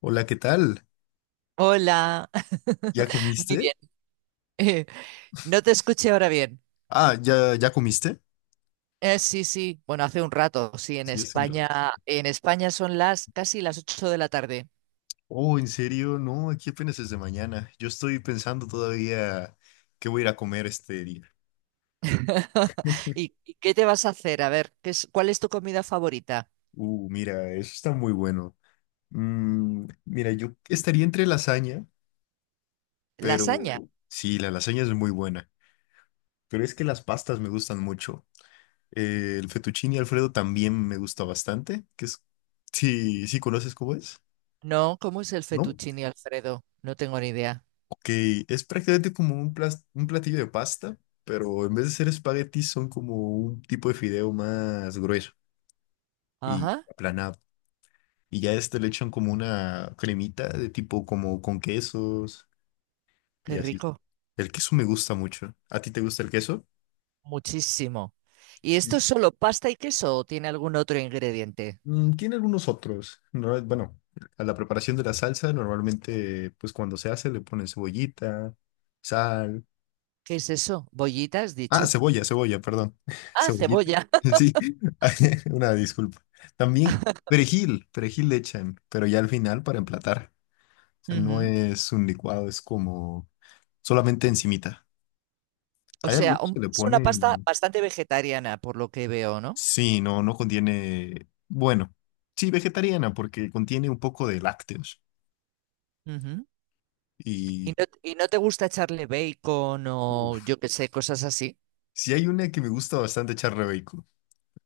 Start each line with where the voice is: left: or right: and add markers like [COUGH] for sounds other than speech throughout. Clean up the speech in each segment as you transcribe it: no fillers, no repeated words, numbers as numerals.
left: Hola, ¿qué tal?
right: Hola.
left: ¿Ya
right: [LAUGHS] Muy bien.
left: comiste?
right: Eh, no te escuché ahora bien.
left: Ah, ¿ya, ya comiste?
right: Sí, sí. Bueno, hace un rato, sí, en
left: Sí, es un ra-
right: España, en España son las casi las 8 de la tarde.
left: oh, ¿en serio? No, aquí apenas es de mañana. Yo estoy pensando todavía qué voy a ir a comer este día.
right: [LAUGHS] ¿Y qué te vas a hacer? A ver, ¿cuál es tu comida favorita?
left: Mira, eso está muy bueno. Mira, yo estaría entre lasaña, pero
right: ¿Lasaña?
left: sí, la lasaña es muy buena. Pero es que las pastas me gustan mucho. El fettuccine Alfredo también me gusta bastante, que es... Sí, sí conoces cómo es,
right: No, ¿cómo es el
left: ¿no?
right: fettuccine Alfredo? No tengo ni idea.
left: Ok, es prácticamente como un, plas- un platillo de pasta, pero en vez de ser espaguetis son como un tipo de fideo más grueso y
right: Ajá,
left: aplanado. Y ya a este le echan como una cremita de tipo como con quesos
right: qué
left: y así.
right: rico.
left: El queso me gusta mucho. ¿A ti te gusta el queso?
right: Muchísimo. ¿Y esto
left: Sí.
right: es solo pasta y queso o tiene algún otro ingrediente?
left: Mm, tiene algunos otros. No, bueno, a la preparación de la salsa normalmente pues cuando se hace le ponen cebollita, sal.
right: ¿Qué es eso? ¿Bollitas,
left: Ah,
right: dicho?
left: cebolla, perdón. [LAUGHS]
right: Ah,
left: Cebollita.
right: cebolla.
left: [LAUGHS] Sí, [LAUGHS] una disculpa. También perejil le echan, pero ya al final para emplatar. O
right: [LAUGHS]
left: sea, no
right: Ujú.
left: es un licuado, es como solamente encimita.
right: O
left: Hay
right: sea,
left: algunos
right: un-
left: que le
right: es una pasta
left: ponen...
right: bastante vegetariana, por lo que veo, ¿no?
left: Sí, no, no contiene... Bueno, sí, vegetariana, porque contiene un poco de lácteos.
right: Ujú. ¿Y
left: Y
right: no, y no te gusta echarle bacon o
left: uf,
right: yo qué sé, cosas así?
left: sí hay una que me gusta bastante echarle bacon.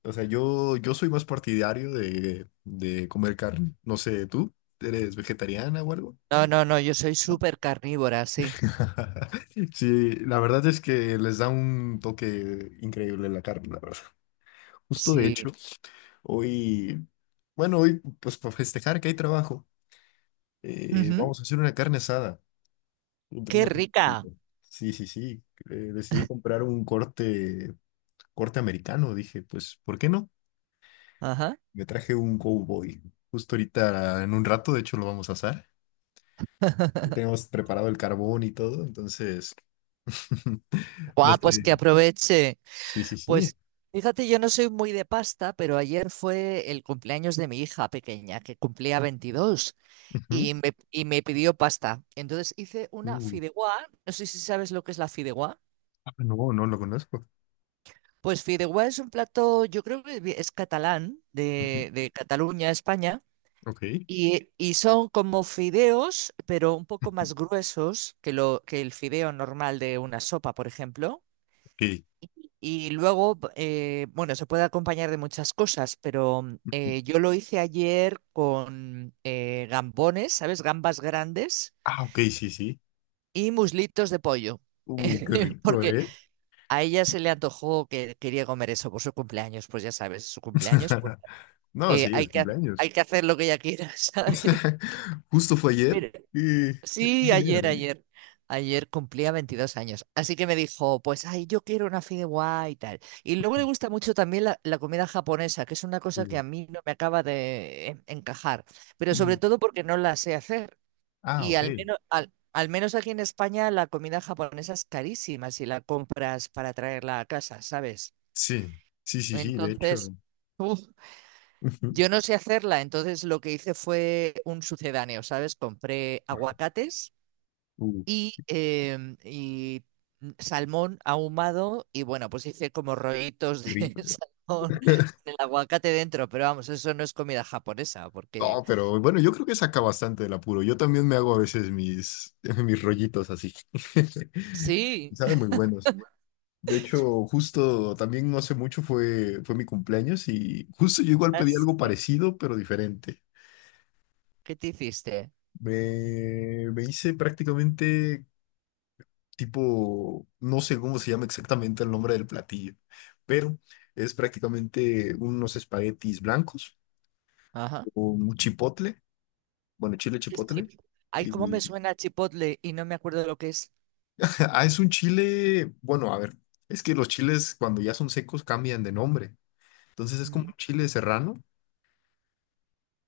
left: O sea, yo soy más partidario de comer carne. No sé, ¿tú eres vegetariana o algo?
right: No, no, no, yo soy
left: ¿No?
right: súper carnívora, sí.
left: [LAUGHS] Sí, la verdad es que les da un toque increíble la carne, la verdad. Justo de
right: Sí.
left: hecho, hoy, bueno, hoy pues para festejar que hay trabajo,
right: Ujú.
left: vamos a hacer una carne asada entre
right: ¡Qué
left: unos-
right: rica!
left: sí, sí, sí. Decidí comprar un corte, corte americano. Dije, pues, ¿por qué no?
right: Ajá.
left: Me traje un cowboy. Justo ahorita, en un rato, de hecho, lo vamos a asar. Ya
right: [LAUGHS]
left: tenemos preparado el carbón y todo, entonces, [LAUGHS] no
right: Guau, pues que
left: sé.
right: aproveche.
left: Sí, sí, sí.
right: Pues fíjate, yo no soy muy de pasta, pero ayer fue el cumpleaños de mi hija pequeña, que cumplía 22,
left: Ujú.
right: y me pidió pasta. Entonces hice una
left: Uh,
right: fideuá. No sé si sabes lo que es la fideuá.
left: no, no lo conozco.
right: Pues fideuá es un plato, yo creo que es catalán,
left: Ujú.
right: de Cataluña, España,
left: Ok.
right: y son como fideos, pero un poco
left: Ujú.
right: más gruesos que el fideo normal de una sopa, por ejemplo.
left: Ok.
right: Y luego, bueno, se puede acompañar de muchas cosas, pero yo lo hice ayer con gambones, ¿sabes? Gambas grandes
left: Ah, ok, sí, sí.
right: y muslitos de pollo.
left: Qué
right: [LAUGHS]
left: rico,
right: Porque
left: ¿eh?
right: a ella se le antojó que quería comer eso por su cumpleaños, pues ya sabes, su cumpleaños
left: [LAUGHS] No,
right: eh,
left: sí,
right: hay
left: es
right: que, ha- hay
left: cumpleaños.
right: que hacer lo que ella quiera, [LAUGHS] ¿sabes?
left: [LAUGHS] Justo fue ayer.
right: Mira,
left: Y... qué
right: sí, ayer,
left: genial, ¿eh?
right: ayer. Ayer cumplía 22 años, así que me dijo, pues, ay, yo quiero una fideuá y tal. Y luego le gusta mucho también la comida japonesa, que es una cosa que
left: Uh,
right: a mí no me acaba de en- encajar, pero sobre
left: mm.
right: todo porque no la sé hacer.
left: Ah,
right: Y
left: ok.
right: al menos aquí en España la comida japonesa es carísima si la compras para traerla a casa, ¿sabes?
left: Sí, sí, sí, sí, de hecho.
right: Entonces, [LAUGHS]
left: [LAUGHS] Ujú.
right: yo no sé hacerla, entonces lo que hice fue un sucedáneo, ¿sabes? Compré aguacates
left: Uh,
right: y salmón ahumado y bueno, pues hice como rollitos
left: qué
right: de [LAUGHS]
left: rico.
right: salmón con el aguacate dentro, pero vamos, eso no es comida japonesa, porque
left: No, pero bueno, yo creo que saca bastante del apuro. Yo también me hago a veces mis, [LAUGHS] mis rollitos así. [LAUGHS]
right: sí,
left: Saben muy buenos. De hecho, justo también no hace mucho fue mi cumpleaños y justo yo igual pedí algo parecido, pero diferente.
right: ¿qué te hiciste?
left: Me hice prácticamente tipo, no sé cómo se llama exactamente el nombre del platillo, pero es prácticamente unos espaguetis blancos
right: Ajá.
left: con un chipotle, bueno, chile
right: ¿Qué es
left: chipotle
right: chip- Ay, ¿cómo me
left: y
right: suena chipotle y no me acuerdo lo que es?
left: ah, es un chile, bueno, a ver, es que los chiles cuando ya son secos cambian de nombre. Entonces es como
right: Mm,
left: un chile serrano,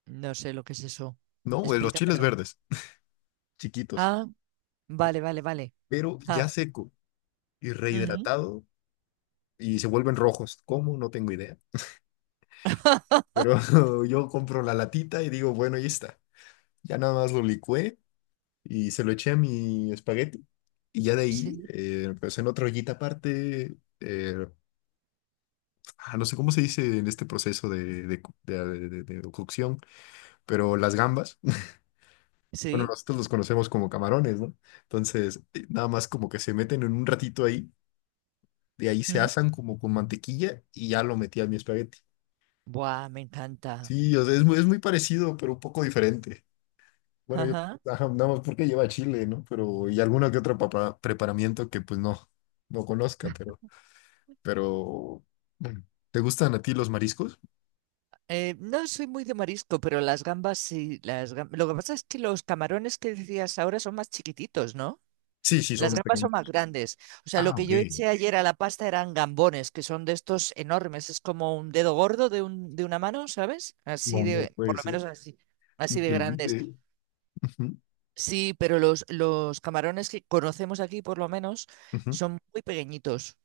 right: no sé lo que es eso.
left: ¿no? De los chiles
right: Explícamelo.
left: verdes, chiquitos,
right: Ah, vale, vale, vale.
left: pero
right: Ah,
left: ya seco y
right: ujú.
left: rehidratado y se vuelven rojos. ¿Cómo? No tengo idea.
right: [LAUGHS]
left: Pero [LAUGHS] yo compro la latita y digo, bueno, ahí está. Ya nada más lo licué y se lo eché a mi espagueti. Y ya de ahí,
right: Sí.
left: pues en otra ollita aparte, no sé cómo se dice en este proceso cu- de de cocción, pero las gambas. Bueno,
right: Sí,
left: nosotros los conocemos como camarones, ¿no? Entonces, nada más como que se meten en un ratito ahí, de ahí se
right: mm,
left: asan como con mantequilla y ya lo metí a mi espagueti.
right: buah, me encanta.
left: Sí, o sea, es muy parecido, pero un poco diferente. Bueno, yo,
right: Ajá.
left: ajá, nada más porque lleva chile, ¿no? Pero, y alguna que otra papa- preparamiento que pues no, no conozca, pero, bueno, ¿te gustan a ti los mariscos?
right: No soy muy de marisco, pero las gambas sí. Las gam- Lo que pasa es que los camarones que decías ahora son más chiquititos, ¿no?
left: Sí, sí,
right: Las
left: son
right: gambas son más
left: pequeños.
right: grandes. O sea, lo
left: Ah,
right: que
left: ok.
right: yo eché ayer a la pasta eran gambones, que son de estos enormes. Es como un dedo gordo de una mano, ¿sabes? Así
left: No, no
right: de, por
left: puede
right: lo
left: ser.
right: menos así, así de grandes.
left: Increíble. Ujú,
right: Sí, pero los camarones que conocemos aquí, por lo menos,
left: ujú.
right: son muy pequeñitos,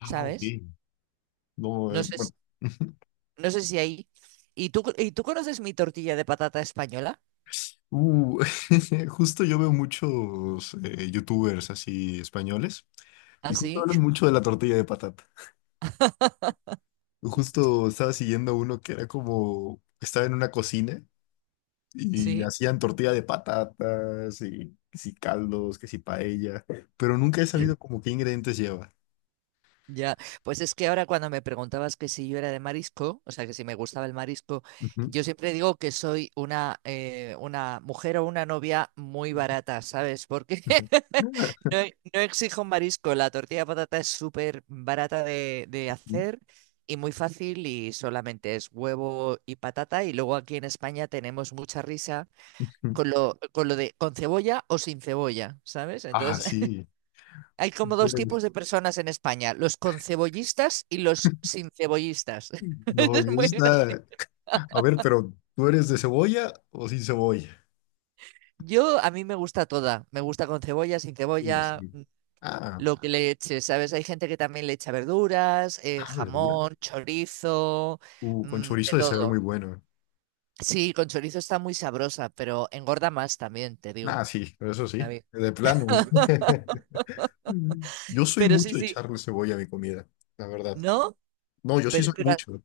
left: Ah, ok.
right: ¿sabes?
left: No,
right: No sé
left: bueno. [LAUGHS]
right: No sé si ahí. ¿Y tú conoces mi tortilla de patata española?
left: Uh, [LAUGHS] justo yo veo muchos youtubers así españoles y
right: ¿Ah,
left: justo
right: sí?
left: hablan
right: [LAUGHS]
left: mucho de la tortilla de patata. Justo estaba siguiendo uno que era como, estaba en una cocina y
right: Sí.
left: hacían tortilla de patatas y que si caldos, que si paella, pero nunca he sabido
right: [LAUGHS]
left: como qué ingredientes lleva.
right: Ya, pues es que ahora cuando me preguntabas que si yo era de marisco, o sea, que si me gustaba el marisco, yo siempre digo que soy una mujer o una novia muy barata, ¿sabes? Porque
left: Ujú,
right: [LAUGHS] no, e- no exijo marisco, la tortilla de patata es súper barata de
left: ujú.
right: hacer y muy fácil y solamente es huevo y patata y luego aquí en España tenemos mucha risa. Con lo de con cebolla o sin cebolla, ¿sabes?
left: Ah,
right: Entonces, [LAUGHS]
left: sí.
right: hay como
left: Tú
right: dos
left: eres-
right: tipos de personas en España, los concebollistas y los sin cebollistas. [LAUGHS]
left: no,
right: Es
left: yo
right: muy
left: está...
right: gracioso.
left: A ver, pero ¿tú eres de cebolla o sin cebolla?
right: Yo, a mí me gusta toda, me gusta con cebolla, sin cebolla,
left: Sí. Ah,
right: lo que le eche, ¿sabes? Hay gente que también le echa verduras,
left: ah, verduras.
right: jamón, chorizo,
left: Con
right: de
left: chorizo de saber
right: todo.
left: muy bueno.
right: Sí, con chorizo está muy sabrosa, pero engorda más también, te
left: Ah,
right: digo,
left: sí, eso sí,
right: David.
left: de plano.
right: [LAUGHS]
left: [LAUGHS] Mm. Yo soy
right: Pero sí,
left: mucho de
right: sí,
left: echarle cebolla a mi comida, la verdad.
right: ¿no?
left: No, yo sí
right: Pero,
left: soy
right: pero
left: mucho,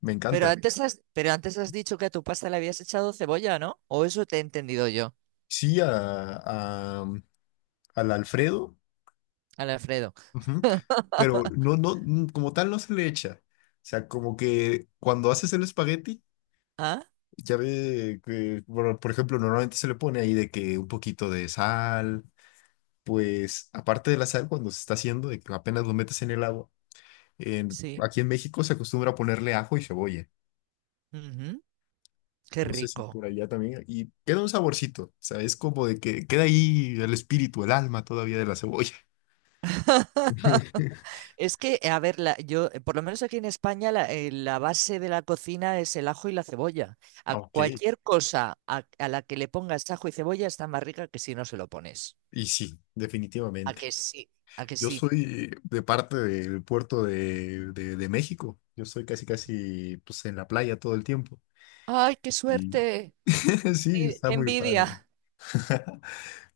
left: me
right: Pero
left: encanta.
right: antes has dicho que a tu pasta le habías echado cebolla, ¿no? O eso te he entendido yo,
left: Sí, a- al Alfredo,
right: al Alfredo.
left: ujú, pero
right: [LAUGHS]
left: no, no, mm, como tal no se le echa. O sea, como que cuando haces el espagueti,
right: Ah,
left: ya ve que, por ejemplo, normalmente se le pone ahí de que un poquito de sal, pues aparte del sal, cuando se está haciendo, de que apenas lo metes en el agua, en-
right: sí.
left: aquí en México se acostumbra a ponerle ajo y cebolla.
right: Ujú. Qué
left: No sé si
right: rico.
left: por allá también. Y queda un saborcito, ¿sabes? Como de que queda ahí el espíritu, el alma todavía de la cebolla.
right: [LAUGHS]
left: [LAUGHS]
right: Es que, a ver, la- yo, por lo menos aquí en España, la base de la cocina es el ajo y la cebolla. A
left: Ok,
right: cualquier cosa a la que le pongas ajo y cebolla está más rica que si no se lo pones.
left: y sí,
right: ¿A
left: definitivamente.
right: que sí? ¿A que
left: Yo
right: sí?
left: soy de parte del puerto de México. Yo soy casi, casi, pues en la playa todo el tiempo.
right: ¡Ay, qué
left: Y
right: suerte!
left: [LAUGHS] sí,
right: ¡Qué
left: está
right: qué
left: muy padre.
right: envidia!
left: [LAUGHS]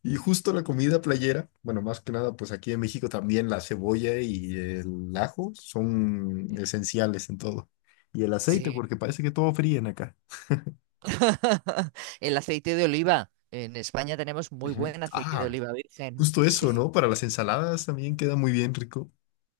left: Y justo la comida playera, bueno, más que nada, pues aquí en México también la cebolla y el ajo son esenciales en todo. Y el aceite,
right: Sí,
left: porque parece que todo fríen acá.
right: [LAUGHS] el aceite de oliva. En España tenemos muy
left: Ujú.
right: buen aceite de
left: Ah,
right: oliva virgen.
left: justo eso,
right: Sí,
left: ¿no? Para las ensaladas también queda muy bien rico.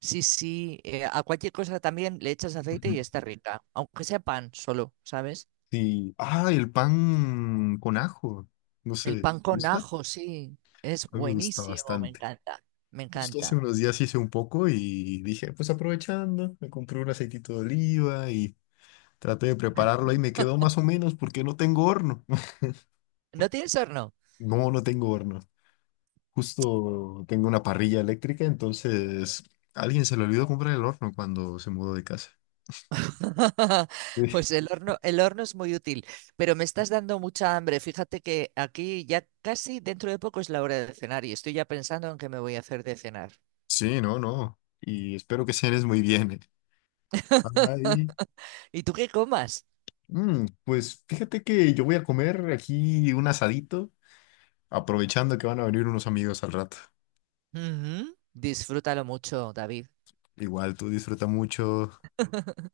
right: sí, sí. A cualquier cosa también le echas aceite
left: Ujú.
right: y está rica. Aunque sea pan solo, ¿sabes?
left: Sí. Ah, el pan con ajo. No
right: El
left: sé, ¿te
right: pan con
left: gusta?
right: ajo, sí. Es
left: A mí me gusta
right: buenísimo, me
left: bastante.
right: encanta. Me
left: Justo hace
right: encanta.
left: unos días hice un poco y dije, pues aprovechando, me compré un aceitito de oliva y traté de prepararlo y me quedó más o menos porque no tengo horno.
right: ¿No tienes horno?
left: No, no tengo horno. Justo tengo una parrilla eléctrica, entonces a alguien se le olvidó comprar el horno cuando se mudó de casa.
right: [LAUGHS]
left: Sí,
right: Pues el horno es muy útil, pero me estás dando mucha hambre. Fíjate que aquí ya casi dentro de poco es la hora de cenar y estoy ya pensando en qué me voy a hacer de cenar.
left: sí, no, no. Y espero que cenes muy bien. Ay,
right: [LAUGHS] ¿Y tú qué comas?
left: pues fíjate que yo voy a comer aquí un asadito, aprovechando que van a venir unos amigos al rato.
right: Ujú. Disfrútalo mucho, David.
left: Igual, tú disfruta mucho.
right: [LAUGHS]